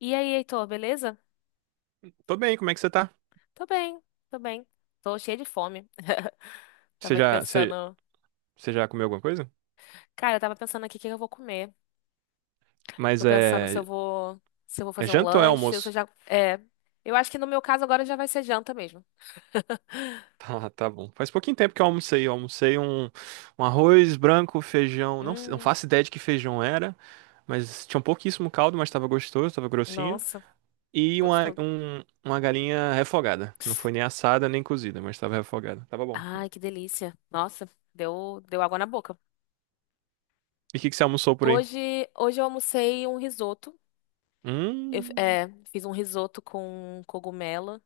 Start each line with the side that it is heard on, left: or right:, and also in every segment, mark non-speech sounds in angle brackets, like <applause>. left: E aí, Heitor, beleza?
right: Tô bem, como é que você tá?
left: Tô bem, tô bem. Tô cheia de fome. <laughs>
right: Você
left: Tava aqui
right: já, você,
left: pensando.
right: você já comeu alguma coisa?
left: Cara, eu tava pensando aqui o que eu vou comer. Tô
right: Mas
left: pensando se
right: é,
left: eu vou. Se eu vou
right: é
left: fazer um
right: janta ou é
left: lanche, se eu
right: almoço? <laughs>
left: já. É. Eu acho que no meu caso agora já vai ser janta mesmo. <laughs>
right: Tá bom. Faz pouquinho tempo que eu almocei. Um arroz branco, feijão. Não
left: Hum,
right: faço ideia de que feijão era, mas tinha um pouquíssimo caldo, mas tava gostoso, tava grossinho.
left: nossa, gostoso.
right: Uma galinha refogada. Não foi nem assada nem cozida, mas tava refogada. Tava bom.
left: Ai, que delícia. Nossa, deu água na boca.
right: E o que que você almoçou por aí?
left: Hoje eu almocei um risoto.
right: Hum,
left: Fiz um risoto com cogumelo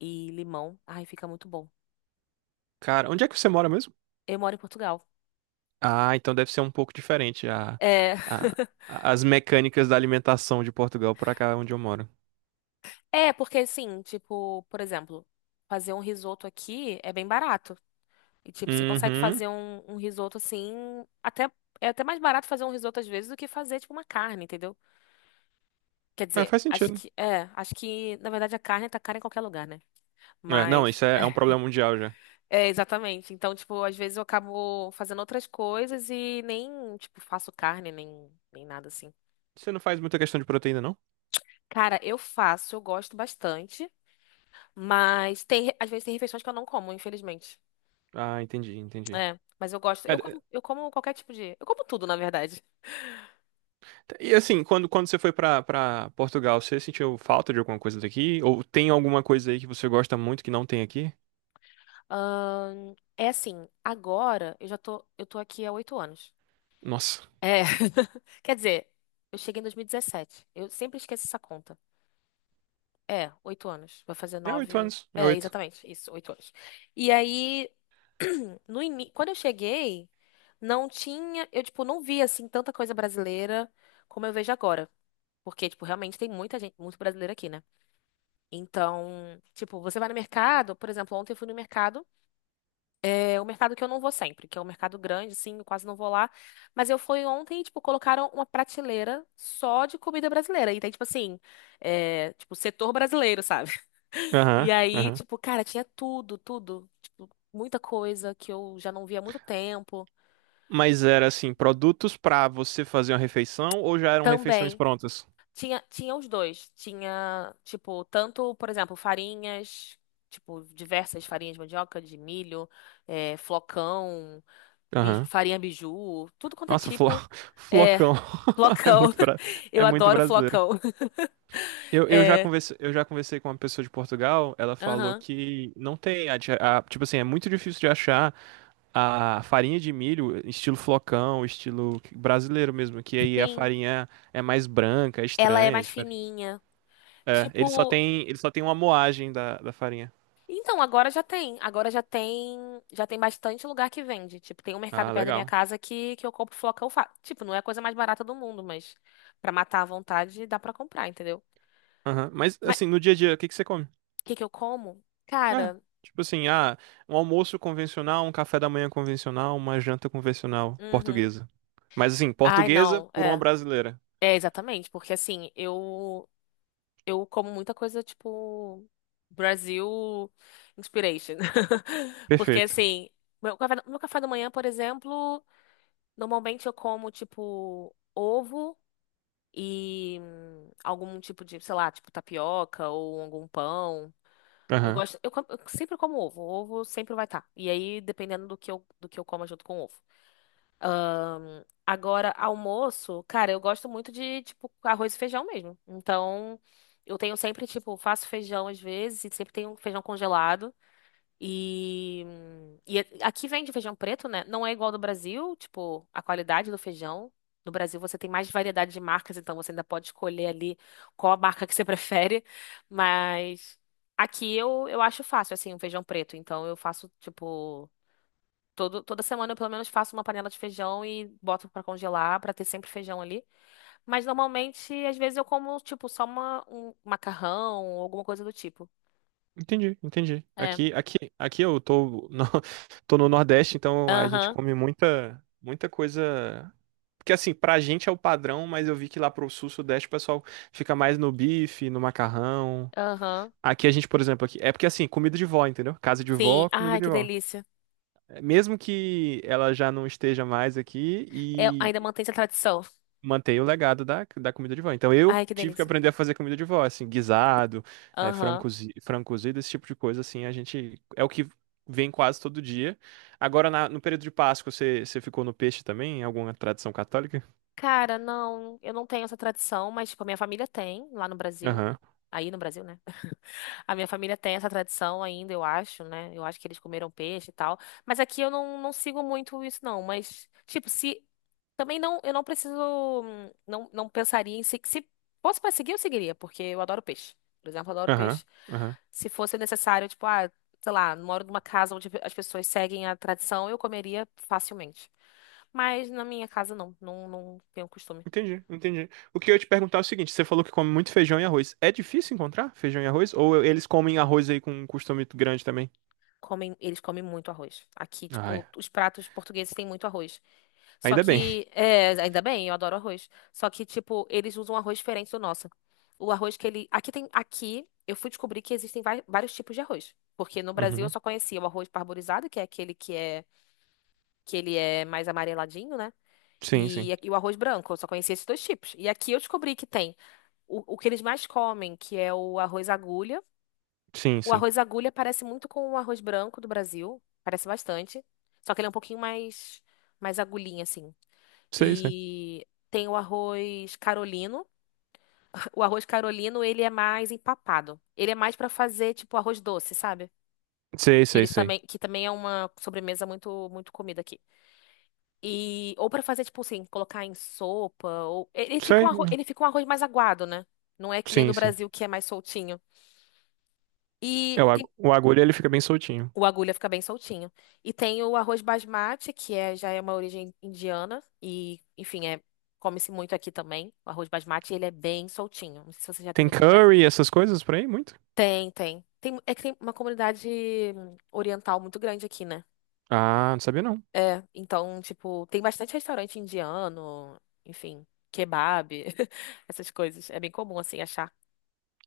left: e limão. Ai, fica muito bom.
right: cara, onde é que você mora mesmo?
left: Eu moro em Portugal.
right: Ah, então deve ser um pouco diferente
left: É.
right: a-
left: <laughs>
right: as mecânicas da alimentação de Portugal para cá onde eu moro.
left: É, porque assim, tipo, por exemplo, fazer um risoto aqui é bem barato. E, tipo, você consegue
right: Uhum.
left: fazer um risoto assim, até, é até mais barato fazer um risoto às vezes do que fazer, tipo, uma carne, entendeu? Quer
right: É,
left: dizer,
right: faz sentido.
left: acho que, na verdade, a carne tá cara em qualquer lugar, né?
right: É, não,
left: Mas,
right: isso é, é um
left: <laughs>
right: problema mundial já.
left: é, exatamente. Então, tipo, às vezes eu acabo fazendo outras coisas e nem, tipo, faço carne, nem nada assim.
right: Você não faz muita questão de proteína, não?
left: Cara, eu gosto bastante, mas às vezes tem refeições que eu não como, infelizmente.
right: Ah, entendi.
left: É, mas eu gosto.
right: É, d-
left: Eu como qualquer tipo de. Eu como tudo, na verdade.
right: e assim, quando você foi pra para Portugal, você sentiu falta de alguma coisa daqui? Ou tem alguma coisa aí que você gosta muito que não tem aqui?
left: É assim, agora eu já tô. Eu tô aqui há 8 anos.
right: Nossa,
left: É. <laughs> Quer dizer, eu cheguei em 2017. Eu sempre esqueço essa conta. É, 8 anos. Vai fazer nove.
right: é
left: É,
right: 8.
left: exatamente. Isso, 8 anos. E aí, <clears throat> no ini... quando eu cheguei, não tinha. Eu, tipo, não via assim tanta coisa brasileira como eu vejo agora. Porque, tipo, realmente tem muita gente, muito brasileiro aqui, né? Então, tipo, você vai no mercado, por exemplo, ontem eu fui no mercado, é o mercado que eu não vou sempre, que é um mercado grande, sim, eu quase não vou lá, mas eu fui ontem e, tipo, colocaram uma prateleira só de comida brasileira, e tem, tipo assim, é, tipo, setor brasileiro, sabe? <laughs> E
right: Aham,
left: aí,
right: aham.
left: tipo, cara, tinha tudo, tudo, tipo, muita coisa que eu já não via há muito tempo,
right: Mas era assim, produtos pra você fazer uma refeição ou já eram refeições
left: também,
right: prontas?
left: tinha os dois, tinha, tipo, tanto, por exemplo, farinhas, tipo, diversas farinhas de mandioca, de milho, é, flocão.
right: Aham.
left: Farinha biju, tudo quanto é
right: Nossa, flo...
left: tipo.
right: <laughs>
left: É,
right: flocão. <laughs> É
left: flocão.
right: muito, bra...
left: <laughs> Eu
right: é muito
left: adoro
right: brasileiro.
left: flocão. <laughs> É,
right: Eu já conversei com uma pessoa de Portugal, ela falou
left: aham.
right: que não tem, tipo assim, é muito difícil de achar a farinha de milho estilo flocão, estilo brasileiro mesmo, que aí a
left: Sim,
right: farinha é mais branca, é
left: ela é
right: estranha, é
left: mais
right: diferente.
left: fininha. Tipo,
right: Ele só tem uma moagem da farinha.
left: então já tem bastante lugar que vende. Tipo, tem um mercado
right: Ah,
left: perto da minha
right: legal.
left: casa que eu compro flocão, tipo, não é a coisa mais barata do mundo, mas pra matar à vontade dá pra comprar, entendeu?
right: Aham. Mas
left: Mas o
right: assim, no dia a dia, o que que você come?
left: que que eu como?
right: É,
left: Cara,
right: tipo assim, ah, um almoço convencional, um café da manhã convencional, uma janta convencional
left: uhum.
right: portuguesa. Mas assim,
left: Ai,
right: portuguesa
left: não,
right: por uma
left: é.
right: brasileira.
left: É exatamente, porque assim, eu como muita coisa tipo Brasil inspiration. <laughs> Porque
right: Perfeito.
left: assim, meu café da manhã, por exemplo, normalmente eu como tipo ovo e algum tipo de, sei lá, tipo tapioca ou algum pão. Eu
right: Aham.
left: gosto, eu sempre como ovo, o ovo sempre vai estar. E aí, dependendo do que eu como é junto com o ovo. Agora, almoço, cara, eu gosto muito de, tipo, arroz e feijão mesmo. Então, eu tenho sempre, tipo, faço feijão às vezes, e sempre tenho feijão congelado. E, e aqui vende feijão preto, né? Não é igual do Brasil, tipo, a qualidade do feijão. No Brasil você tem mais variedade de marcas, então você ainda pode escolher ali qual a marca que você <laughs> prefere. Mas aqui eu acho fácil, assim, um feijão preto. Então eu faço, tipo. Toda semana eu pelo menos faço uma panela de feijão e boto pra congelar, pra ter sempre feijão ali. Mas normalmente, às vezes eu como, tipo, só um macarrão ou alguma coisa do tipo.
right: Entendi, entendi.
left: É.
right: Aqui eu tô no, <laughs> tô no Nordeste, então a gente
left: Aham,
right: come muita, muita coisa. Porque assim, pra gente é o padrão, mas eu vi que lá pro Sul, Sudeste, o pessoal fica mais no bife, no macarrão.
left: aham.
right: Aqui a gente, por exemplo, aqui, é porque assim, comida de vó, entendeu? Casa de
left: Sim.
right: vó, comida
left: Ai,
right: de
left: que
right: vó.
left: delícia.
right: Mesmo que ela já não esteja mais aqui
left: É, ainda
right: e
left: mantém essa tradição.
right: manter o legado da comida de vó. Então eu
left: Ai, que
right: tive que
left: delícia.
right: aprender a fazer comida de vó, assim, guisado, é,
left: Aham.
right: frango cozido, esse tipo de coisa, assim, a gente é o que vem quase todo dia. Agora, no período de Páscoa, você ficou no peixe também? Em alguma tradição católica?
left: Cara, não, eu não tenho essa tradição, mas, tipo, a minha família tem lá no Brasil.
right: Aham,
left: Aí no Brasil, né? A minha família tem essa tradição ainda, eu acho, né? Eu acho que eles comeram peixe e tal. Mas aqui eu não sigo muito isso, não. Mas, tipo, se. Também não, eu não preciso. Não, não pensaria em se. Se fosse pra seguir, eu seguiria, porque eu adoro peixe. Por exemplo, eu adoro
right: aham,
left: peixe.
right: aham.
left: Se fosse necessário, tipo, ah, sei lá, moro numa casa onde as pessoas seguem a tradição, eu comeria facilmente. Mas na minha casa, não. Não, não tenho costume.
right: Entendi, entendi. O que eu ia te perguntar é o seguinte, você falou que come muito feijão e arroz. É difícil encontrar feijão e arroz? Ou eles comem arroz aí com um costume grande também?
left: Comem, eles comem muito arroz. Aqui,
right: Ah,
left: tipo,
right: é.
left: os pratos portugueses têm muito arroz. Só
right: Ainda bem.
left: que, é, ainda bem, eu adoro arroz. Só que, tipo, eles usam um arroz diferente do nosso. O arroz que ele. Aqui tem. Aqui eu fui descobrir que existem vários tipos de arroz. Porque no Brasil eu
right: Uhum.
left: só conhecia o arroz parborizado, que é aquele que é que ele é mais amareladinho, né?
right: Sim,
left: E,
right: sim.
left: e o arroz branco, eu só conhecia esses dois tipos. E aqui eu descobri que tem o que eles mais comem, que é o arroz agulha.
right: Sim,
left: O
right: sim.
left: arroz agulha parece muito com o arroz branco do Brasil, parece bastante. Só que ele é um pouquinho mais, mais agulhinha, assim.
right: Sei, sei.
left: E tem o arroz carolino. <laughs> O arroz carolino, ele é mais empapado. Ele é mais pra fazer tipo arroz doce, sabe?
right: Sei,
left: Que
right: sei,
left: eles
right: sei.
left: também, que também é uma sobremesa muito muito comida aqui. E ou pra fazer tipo assim, colocar em sopa ou
right: Sei.
left: ele fica um arroz mais aguado, né? Não é que nem no
right: Sim, sim.
left: Brasil que é mais soltinho. E tem
right: O agulha ele fica bem soltinho.
left: O agulha fica bem soltinho. E tem o arroz basmati, que é, já é uma origem indiana. E, enfim, é, come-se muito aqui também. O arroz basmati, ele é bem soltinho. Não sei se você já
right: Tem
left: teve a oportunidade.
right: curry, essas coisas por aí? Muito?
left: Tem, tem. Tem, é que tem uma comunidade oriental muito grande aqui, né?
right: Ah, não sabia não.
left: É, então, tipo, tem bastante restaurante indiano, enfim, kebab, <laughs> essas coisas. É bem comum, assim, achar.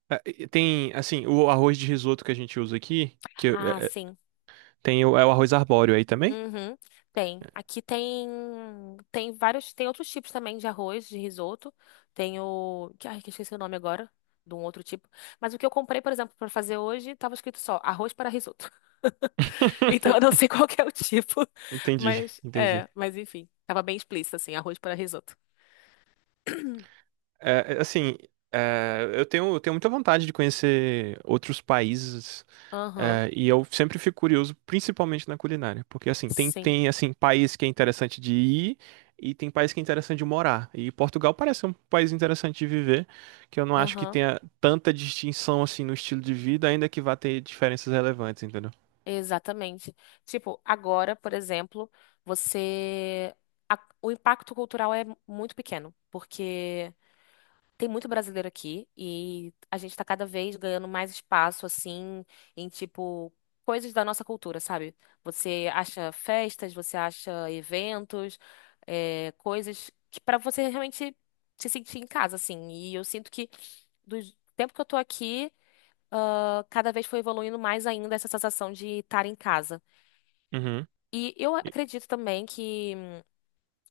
right: É, e tem, assim, o arroz de risoto que a gente usa aqui,
left: Ah, sim.
right: tem o, é o arroz arbóreo aí também?
left: Uhum, tem. Aqui tem vários, tem outros tipos também de arroz, de risoto. Tem ai, que eu esqueci o nome agora, de um outro tipo. Mas o que eu comprei, por exemplo, para fazer hoje, tava escrito só arroz para risoto. <laughs> Então eu não
right: <laughs>
left: sei qual que é o tipo, <laughs>
right: Entendi,
left: mas
right: entendi.
left: é, mas enfim, tava bem explícito assim, arroz para risoto.
right: É, é, assim, eu tenho, muita vontade de conhecer outros países.
left: Aham,
right: É, e eu sempre fico curioso, principalmente na culinária, porque assim,
left: sim.
right: tem assim, país que é interessante de ir e tem país que é interessante de morar. E Portugal parece um país interessante de viver, que eu não acho que
left: Aham,
right: tenha tanta distinção assim no estilo de vida, ainda que vá ter diferenças relevantes, entendeu?
left: exatamente. Tipo, agora, por exemplo, você o impacto cultural é muito pequeno, porque tem muito brasileiro aqui e a gente tá cada vez ganhando mais espaço, assim, em tipo coisas da nossa cultura, sabe? Você acha festas, você acha eventos, é, coisas que para você realmente se sentir em casa, assim. E eu sinto que do tempo que eu tô aqui, ah, cada vez foi evoluindo mais ainda essa sensação de estar em casa.
right: Uhum.
left: E eu
right: E
left: acredito também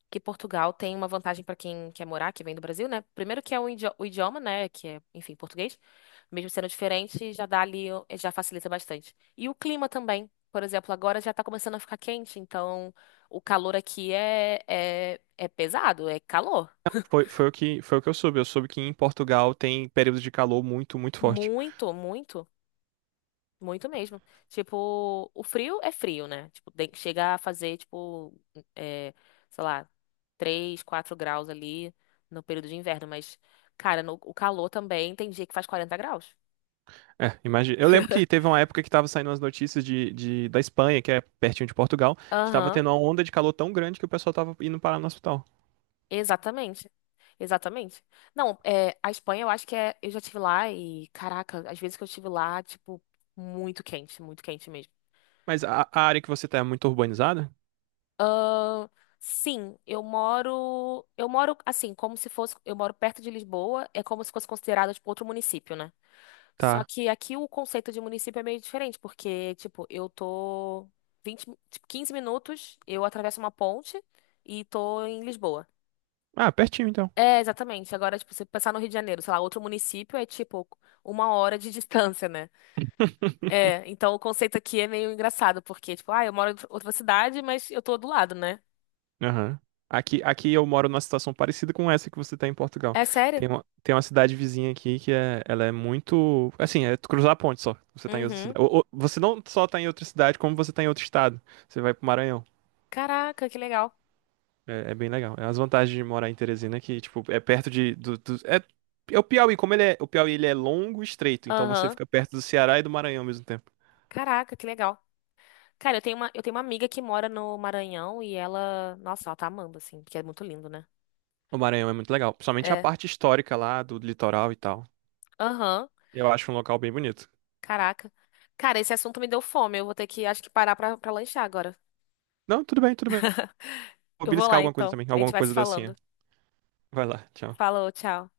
left: que Portugal tem uma vantagem para quem quer morar, que vem do Brasil, né? Primeiro que é o idioma, né? Que é, enfim, português. Mesmo sendo diferente, já dá ali, já facilita bastante. E o clima também. Por exemplo, agora já tá começando a ficar quente, então o calor aqui é pesado, é calor.
right: foi, foi o que eu soube. Eu soube que em Portugal tem períodos de calor muito, muito forte.
left: Muito, muito. Muito mesmo. Tipo, o frio é frio, né? Tipo, chega a fazer, tipo, é, sei lá, 3 4 graus ali no período de inverno. Mas, cara, no, o calor também tem dia que faz 40 graus.
right: É, imagina. Eu lembro que
left: <laughs>
right: teve uma época que tava saindo as notícias da Espanha, que é pertinho de Portugal, que tava
left: Aham,
right: tendo uma onda de calor tão grande que o pessoal tava indo parar no hospital.
left: exatamente. Exatamente. Não, é, a Espanha eu acho que é. Eu já estive lá e, caraca, às vezes que eu estive lá, tipo, muito quente, muito quente.
right: Mas a área que você tá é muito urbanizada?
left: Ahn, sim, eu moro assim, como se fosse, eu moro perto de Lisboa, é como se fosse considerado tipo outro município, né? Só
right: Tá.
left: que aqui o conceito de município é meio diferente, porque tipo, eu tô 20 15 minutos, eu atravesso uma ponte e tô em Lisboa.
right: Ah, pertinho então.
left: É, exatamente. Agora, tipo, se pensar no Rio de Janeiro, sei lá, outro município é tipo 1 hora de <laughs> distância, né?
right: <laughs>
left: É, então o conceito aqui é meio engraçado, porque tipo, ah, eu moro em outra cidade, mas eu tô do lado, né?
right: Aham. Aqui eu moro numa situação parecida com essa que você tá em Portugal.
left: É sério?
right: Tem uma cidade vizinha aqui que é, ela é muito. Assim, é tu cruzar a ponte só. Você tá em outra
left: Uhum.
right: cidade. Você não só tá em outra cidade, como você tá em outro estado. Você vai pro Maranhão.
left: Caraca, que legal.
right: É, é bem legal. É as vantagens de morar em Teresina que, tipo, é perto de. É o Piauí, como ele é. O Piauí ele é longo e estreito, então você
left: Aham.
right: fica perto do Ceará e do Maranhão ao mesmo tempo.
left: Caraca, que legal. Cara, eu tenho uma amiga que mora no Maranhão e ela, nossa, ela tá amando assim, porque é muito lindo, né?
right: O Maranhão é muito legal. Principalmente a
left: É.
right: parte histórica lá do litoral e tal.
left: Aham.
right: Eu acho um local bem bonito.
left: Caraca. Cara, esse assunto me deu fome. Eu vou ter que, acho que parar pra lanchar agora.
right: Não, tudo bem, tudo bem. Vou
left: Eu vou
right: beliscar
left: lá
right: alguma coisa
left: então.
right: também.
left: A gente
right: Alguma
left: vai se
right: coisa docinha.
left: falando.
right: Vai lá, tchau.
left: Falou, tchau.